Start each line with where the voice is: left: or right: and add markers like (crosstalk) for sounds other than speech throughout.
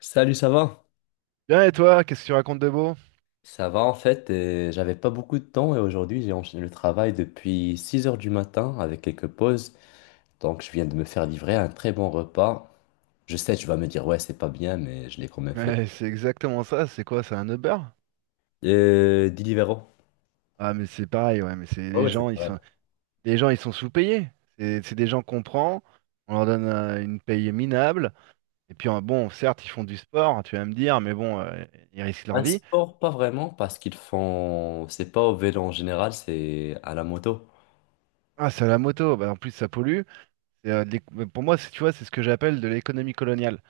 left: Salut, ça va?
right: Bien et toi, qu'est-ce que tu racontes de beau?
left: Ça va en fait, j'avais pas beaucoup de temps et aujourd'hui j'ai enchaîné le travail depuis 6 heures du matin avec quelques pauses. Donc je viens de me faire livrer un très bon repas. Je sais, tu vas me dire ouais, c'est pas bien, mais je l'ai quand même fait.
right: Ouais, c'est exactement ça, c'est quoi, c'est un Uber?
left: Deliveroo.
right: Ah mais c'est pareil, ouais, mais c'est
left: Ouais, ouais, c'est vrai.
right: les gens ils sont sous-payés. C'est des gens qu'on prend, on leur donne une paye minable, et puis bon, certes, ils font du sport, tu vas me dire, mais bon, ils risquent leur
left: Un
right: vie.
left: sport, pas vraiment, parce qu'ils font. C'est pas au vélo en général, c'est à la moto.
right: Ah, c'est à la moto, bah, en plus ça pollue. C'est, de l'éc- pour moi, c'est- tu vois, c'est ce que j'appelle de l'économie coloniale.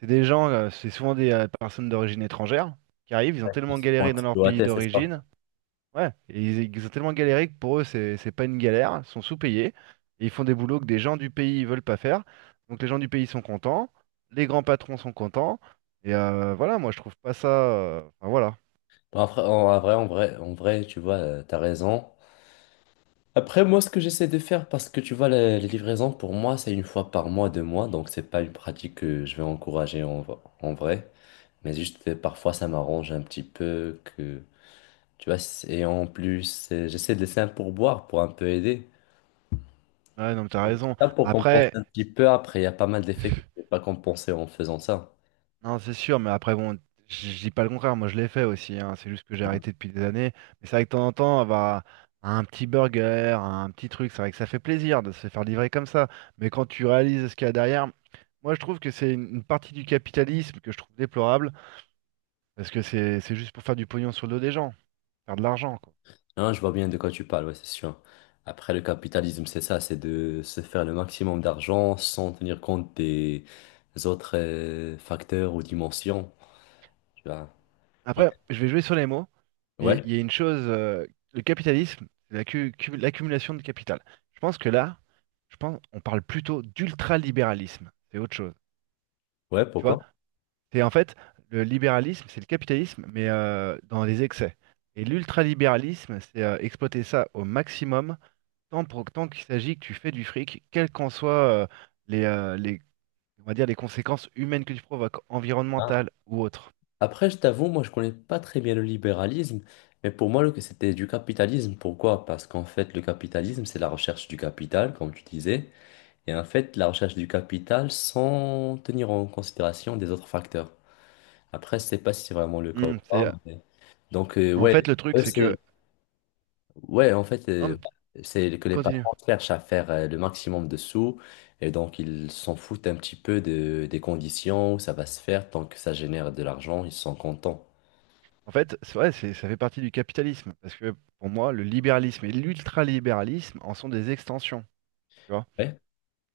right: C'est des gens, c'est souvent des personnes d'origine étrangère qui arrivent, ils ont
left: Ouais, ils
right: tellement
left: se font
right: galéré dans leur pays
left: exploiter, c'est ça.
right: d'origine. Ouais, et ils ont tellement galéré que pour eux, c'est pas une galère, ils sont sous-payés, et ils font des boulots que des gens du pays veulent pas faire. Donc les gens du pays sont contents, les grands patrons sont contents, et voilà, moi je trouve pas ça. Enfin voilà.
left: Bon, après, en vrai, tu vois, t'as raison. Après, moi, ce que j'essaie de faire, parce que tu vois, les livraisons, pour moi, c'est une fois par mois, deux mois, donc c'est pas une pratique que je vais encourager en vrai, mais juste parfois, ça m'arrange un petit peu que, tu vois, et en plus, j'essaie de laisser un pourboire pour un peu aider.
right: Ouais, non, mais t'as
left: Donc, c'est
right: raison.
left: ça pour compenser
right: Après.
left: un petit peu, après, il y a pas mal d'effets que je n'ai pas compensé en faisant ça.
right: Non, c'est sûr, mais après, bon, je dis pas le contraire, moi je l'ai fait aussi, hein, c'est juste que j'ai arrêté depuis des années. Mais c'est vrai que de temps en temps, avoir un petit burger, un petit truc, c'est vrai que ça fait plaisir de se faire livrer comme ça. Mais quand tu réalises ce qu'il y a derrière, moi je trouve que c'est une partie du capitalisme que je trouve déplorable, parce que c'est juste pour faire du pognon sur le dos des gens, faire de l'argent, quoi.
left: Non, je vois bien de quoi tu parles, ouais, c'est sûr. Après, le capitalisme, c'est ça, c'est de se faire le maximum d'argent sans tenir compte des autres facteurs ou dimensions, tu vois. Ouais,
right: Après, je vais jouer sur les mots, mais
left: ouais,
right: il y a une chose, le capitalisme, c'est l'accumulation de capital. Je pense que là, je pense on parle plutôt d'ultralibéralisme, c'est autre chose.
left: ouais,
right: Tu vois?
left: pourquoi?
right: C'est en fait le libéralisme, c'est le capitalisme, mais dans les excès. Et l'ultralibéralisme, c'est exploiter ça au maximum, tant qu'il s'agit que tu fais du fric, quelles qu'en soient euh, les, on va dire, les conséquences humaines que tu provoques,
left: Ah.
right: environnementales ou autres.
left: Après, je t'avoue, moi, je connais pas très bien le libéralisme, mais pour moi, c'était du capitalisme. Pourquoi? Parce qu'en fait, le capitalisme, c'est la recherche du capital, comme tu disais, et en fait, la recherche du capital sans tenir en considération des autres facteurs. Après, je sais pas si c'est vraiment le cas ou
right: Hmm,
left: pas.
right: c'est,
left: Donc,
right: en
left: ouais,
right: fait, le truc,
left: eux,
right: c'est
left: c'est...
right: que.
left: Ouais, en fait,
right: Non, mais
left: c'est que
right: tu
left: les
right: continues.
left: patrons cherchent à faire le maximum de sous et donc ils s'en foutent un petit peu des conditions où ça va se faire. Tant que ça génère de l'argent, ils sont contents.
right: En fait, c'est vrai, ça fait partie du capitalisme, parce que pour moi, le libéralisme et l'ultralibéralisme en sont des extensions. Tu vois.
left: Ouais.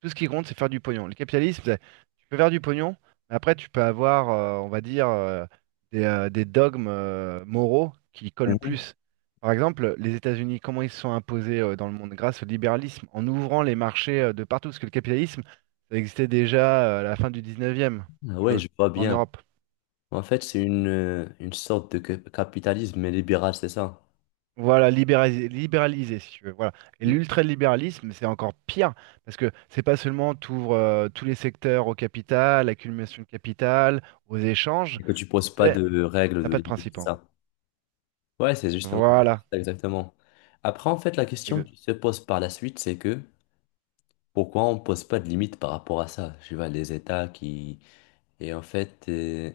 right: Tout ce qui compte, c'est faire du pognon. Le capitalisme, tu peux faire du pognon, mais après, tu peux avoir, on va dire, des dogmes moraux qui collent
left: Mhm.
right: plus. Par exemple, les États-Unis, comment ils se sont imposés dans le monde grâce au libéralisme, en ouvrant les marchés de partout, parce que le capitalisme, ça existait déjà à la fin du 19e,
left: Ah,
right: si tu
left: ouais,
right: veux,
left: je vois
right: en
left: bien.
right: Europe.
left: En fait, c'est une sorte de capitalisme libéral, c'est ça?
right: Voilà, libéraliser, libéraliser, si tu veux. Voilà. Et
left: Que
right: l'ultralibéralisme, c'est encore pire, parce que c'est pas seulement t'ouvres tous les secteurs au capital, l'accumulation de capital, aux échanges,
left: tu poses pas
right: c'est
left: de règles,
right: t'as
left: de
right: pas de
left: limites,
right: principe
left: c'est
right: en gros.
left: ça? Ouais, c'est justement,
right: Voilà.
left: c'est exactement. Après, en fait, la
right: C'est
left: question
right: que-
left: qui se pose par la suite, c'est que pourquoi on pose pas de limite par rapport à ça? Tu vois, les États qui... Et en fait,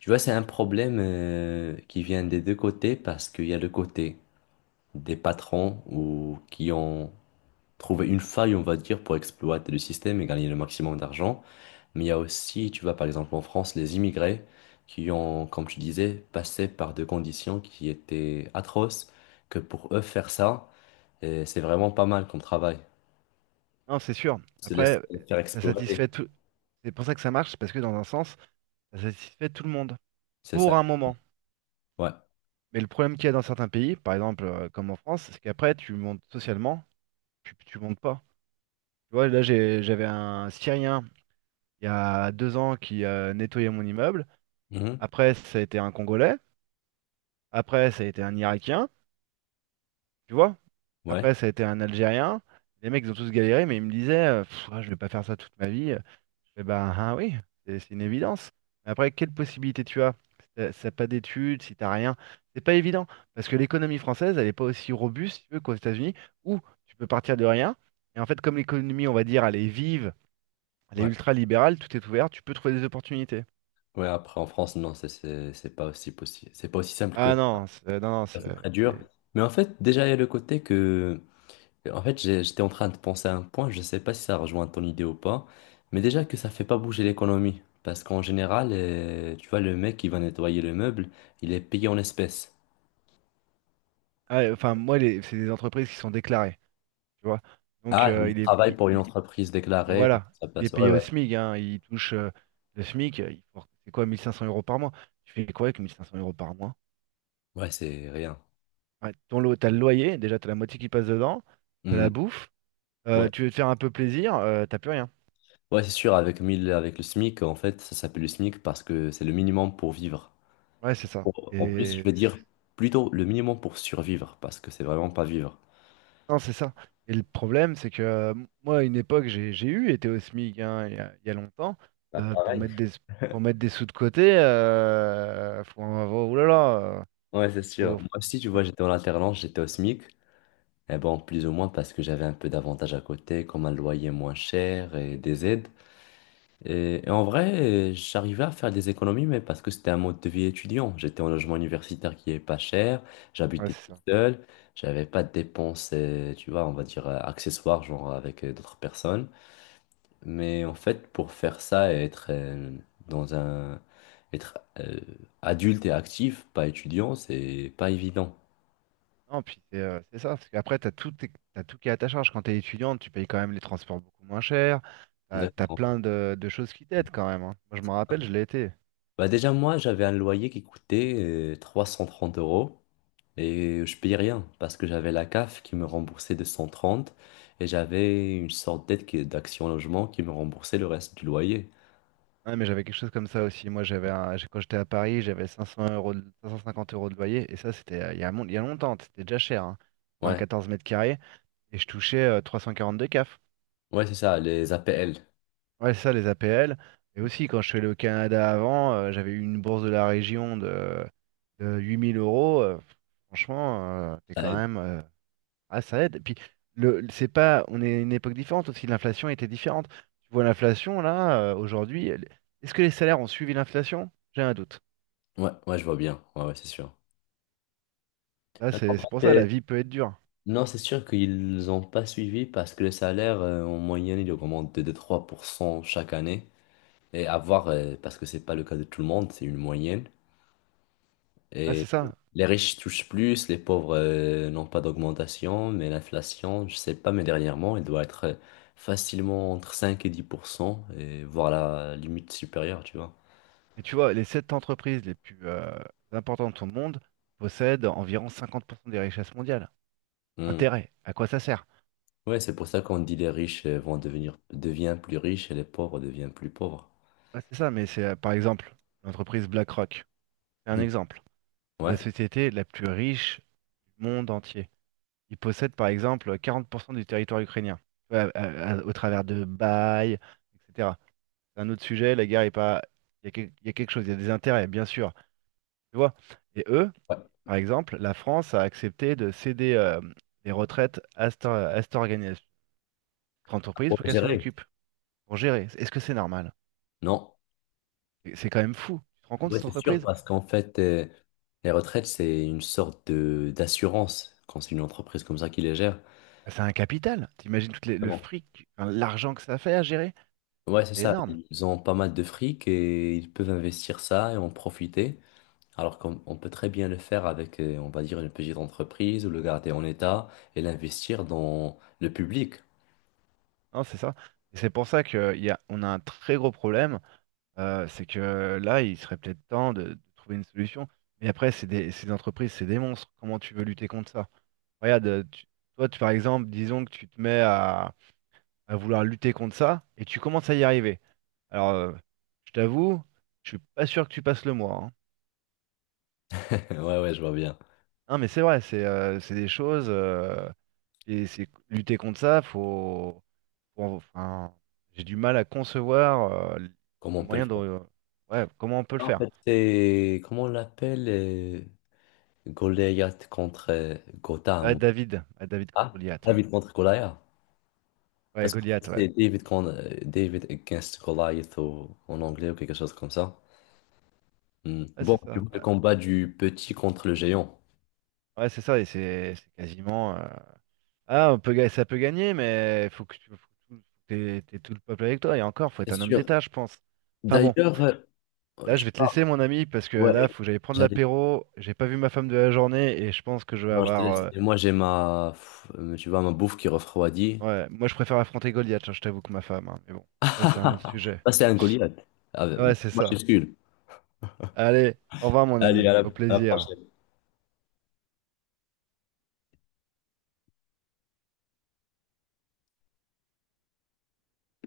left: tu vois, c'est un problème qui vient des deux côtés parce qu'il y a le côté des patrons ou qui ont trouvé une faille, on va dire, pour exploiter le système et gagner le maximum d'argent. Mais il y a aussi, tu vois, par exemple en France, les immigrés qui ont, comme tu disais, passé par des conditions qui étaient atroces, que pour eux, faire ça, c'est vraiment pas mal comme travail.
right: Non, c'est sûr.
left: Ils se laissent
right: Après,
left: faire
right: ça
left: exploiter,
right: satisfait tout. C'est pour ça que ça marche, c'est parce que dans un sens, ça satisfait tout le monde.
left: c'est ça.
right: Pour un moment.
left: Ouais.
right: Mais le problème qu'il y a dans certains pays, par exemple comme en France, c'est qu'après, tu montes socialement, tu montes pas. Tu vois, là j'avais un Syrien il y a 2 ans qui nettoyait mon immeuble.
left: Mhm.
right: Après, ça a été un Congolais. Après, ça a été un Irakien, tu vois.
left: Ouais.
right: Après, ça a été un Algérien. Les mecs, ils ont tous galéré, mais ils me disaient, ah, je vais pas faire ça toute ma vie. Eh ben, ah oui, c'est une évidence. Mais après, quelle possibilité tu as? Si t'as pas d'études, si t'as rien, c'est pas évident. Parce que l'économie française, elle est pas aussi robuste, si tu veux, qu'aux États-Unis, où tu peux partir de rien. Et en fait, comme l'économie, on va dire, elle est vive, elle est
left: Ouais.
right: ultra libérale, tout est ouvert, tu peux trouver des opportunités.
left: Ouais. Après, en France, non, c'est pas aussi possible. C'est pas aussi simple que
right: Ah non, non, non,
left: ça. C'est très dur.
right: c'est-
left: Mais en fait, déjà, il y a le côté que. En fait, j'étais en train de penser à un point, je sais pas si ça rejoint ton idée ou pas, mais déjà que ça fait pas bouger l'économie. Parce qu'en général, tu vois, le mec qui va nettoyer le meuble, il est payé en espèces.
right: ah, enfin, moi, c'est des entreprises qui sont déclarées, tu vois. Donc,
left: Ah, il
right: il est,
left: travaille pour une entreprise déclarée,
right: voilà,
left: ça
right: il est
left: passe. Ouais,
right: payé au
left: ouais.
right: SMIC, hein, il touche le SMIC, c'est quoi, 1500 euros par mois? Tu fais quoi avec 1500 euros par mois?
left: Ouais, c'est rien.
right: Ouais, ton lot, t'as le loyer, déjà, t'as la moitié qui passe dedans, t'as
left: Hmm.
right: la bouffe,
left: Ouais.
right: tu veux te faire un peu plaisir, t'as plus rien.
left: Ouais, c'est sûr, avec 1000, avec le SMIC, en fait, ça s'appelle le SMIC parce que c'est le minimum pour vivre.
right: Ouais, c'est ça.
left: En plus, je veux dire plutôt le minimum pour survivre parce que c'est vraiment pas vivre.
right: Non, c'est ça. Et le problème, c'est que moi, à une époque, j'ai eu été au SMIC hein, il y a longtemps.
left: Bah,
right: euh, pour
left: pareil.
right: mettre des, pour mettre des sous de côté, faut en avoir. Ouh là là,
left: Ouais, c'est sûr.
right: faut-
left: Moi aussi, tu vois, j'étais en alternance, j'étais au SMIC. Et bon, plus ou moins parce que j'avais un peu d'avantages à côté, comme un loyer moins cher et des aides. Et en vrai, j'arrivais à faire des économies, mais parce que c'était un mode de vie étudiant. J'étais en logement universitaire qui est pas cher,
right: ouais,
left: j'habitais
right: c'est
left: tout
right: ça.
left: seul, j'avais pas de dépenses, tu vois, on va dire accessoires, genre avec d'autres personnes. Mais en fait, pour faire ça et être dans un, être adulte et actif, pas étudiant, c'est pas évident.
right: Non, puis c'est ça. Parce qu'après, t'as tout, t'as tout qui est à ta charge. Quand t'es étudiante, tu payes quand même les transports beaucoup moins cher. T'as
left: Exactement.
right: plein de choses qui t'aident quand même, hein. Moi, je m'en rappelle, je l'ai été.
left: Bah déjà, moi, j'avais un loyer qui coûtait 330 euros et je payais rien parce que j'avais la CAF qui me remboursait 230 et j'avais une sorte d'aide d'Action Logement qui me remboursait le reste du loyer.
right: Ouais, mais j'avais quelque chose comme ça aussi. Moi, quand j'étais à Paris, j'avais 500 euros 550 euros de loyer. Et ça, c'était il y a longtemps. C'était déjà cher hein, pour un
left: Ouais,
right: 14 mètres carrés. Et je touchais 342 CAF.
left: ouais, c'est ça, les APL.
right: Ouais, c'est ça, les APL. Et aussi, quand je suis allé au Canada avant, j'avais eu une bourse de la région de 8 000 euros. Franchement, c'est
left: Ça
right: quand
left: aide.
right: même. Ah, ça aide. Et puis, c'est pas, on est à une époque différente aussi. L'inflation était différente. Tu vois, l'inflation, là, aujourd'hui, est-ce que les salaires ont suivi l'inflation? J'ai un doute.
left: Ouais, ouais, je vois bien. Ouais, ouais, c'est sûr.
right: Là,
left: Non,
right: c'est
left: en
right: c'est pour
left: fait,
right: ça, la vie peut être dure.
left: non, c'est sûr qu'ils n'ont pas suivi parce que le salaire, en moyenne, il augmente de 2-3% chaque année. Et à voir, parce que c'est pas le cas de tout le monde, c'est une moyenne.
right: Là, c'est
left: Et
right: ça.
left: les riches touchent plus, les pauvres n'ont pas d'augmentation, mais l'inflation, je sais pas, mais dernièrement, elle doit être facilement entre 5 et 10%, et voire la limite supérieure, tu vois.
right: Et tu vois, les sept entreprises les plus importantes au monde possèdent environ 50% des richesses mondiales.
left: Hmm.
right: Intérêt, à quoi ça sert?
left: Ouais, c'est pour ça qu'on dit les riches vont devenir deviennent plus riches et les pauvres deviennent plus pauvres.
right: Bah, c'est ça, mais c'est par exemple l'entreprise BlackRock. C'est un
left: Hmm.
right: exemple. C'est la
left: Ouais.
right: société la plus riche du monde entier. Ils possèdent par exemple 40% du territoire ukrainien. Tu vois, au travers de bails, etc. C'est un autre sujet, la guerre est pas. Il y a quelque chose, il y a des intérêts, bien sûr. Tu vois? Et eux.
left: Ouais.
right: Par exemple, la France a accepté de céder les retraites à cette cette entreprise
left: Pour
right: pour qu'elle s'en
left: gérer.
right: occupe, pour gérer. Est-ce que c'est normal?
left: Non.
right: C'est quand même fou. Tu te rends compte,
left: Ouais,
right: cette
left: c'est sûr,
right: entreprise?
left: parce qu'en fait, les retraites, c'est une sorte de d'assurance quand c'est une entreprise comme ça qui les gère.
right: Ah, c'est un capital. T'imagines tout le fric, enfin, l'argent que ça fait à gérer?
left: Ouais, c'est
right: C'est
left: ça.
right: énorme.
left: Ils ont pas mal de fric et ils peuvent investir ça et en profiter. Alors qu'on on peut très bien le faire avec, on va dire, une petite entreprise ou le garder en état et l'investir dans le public.
right: Non, c'est ça. Et c'est pour ça que on a un très gros problème. C'est que là, il serait peut-être temps de trouver une solution. Mais après, ces entreprises, c'est des monstres. Comment tu veux lutter contre ça? Regarde, toi, tu, par exemple, disons que tu te mets à vouloir lutter contre ça, et tu commences à y arriver. Alors, je t'avoue, je suis pas sûr que tu passes le mois, hein.
left: (laughs) Ouais, ouais, je vois bien.
right: Non, mais c'est vrai, c'est des choses. Et c'est lutter contre ça, enfin, j'ai du mal à concevoir
left: Comment
right: les
left: on peut le
right: moyens de.
left: faire?
right: Ouais, comment on peut le
left: En
right: faire?
left: fait, c'est, comment on l'appelle? Goliath contre Gotham.
right: Ouais, David contre
left: Ah,
right: Goliath. Ouais,
left: David contre Goliath.
right: ouais,
left: Parce qu'en fait,
right: Goliath, ouais.
left: c'est David against Goliath en anglais ou quelque chose comme ça. Hmm.
right: Ouais,
left: Bon,
right: c'est
left: tu
right: ça.
left: vois le
right: Ouais,
left: combat du petit contre le géant.
right: ouais, c'est ça, et c'est quasiment. Ah, on peut, ça peut gagner, mais faut que t'aies tout le peuple avec toi. Et encore, faut
left: C'est
right: être un homme
left: sûr.
right: d'État, je pense. Enfin bon,
left: D'ailleurs,
right: là,
left: tu...
right: je vais te laisser, mon ami, parce que
left: ouais,
right: là, faut que j'aille prendre
left: j'allais.
right: l'apéro. J'ai pas vu ma femme de la journée et je pense que je vais
left: Non, je te
right: avoir.
left: laisse. Et moi, j'ai ma, pff, tu vois, ma bouffe qui refroidit.
right: Ouais, moi, je préfère affronter Goliath, hein, je t'avoue que ma femme, hein, mais bon, ça, c'est un autre
left: (laughs)
right: sujet.
left: Ça, c'est un Goliath. Ah,
right: Ouais, c'est
left: moi, je
right: ça.
left: suis Skull.
right: Allez, au revoir, mon
left: Allez,
right: ami. Au
left: à la
right: plaisir.
left: prochaine.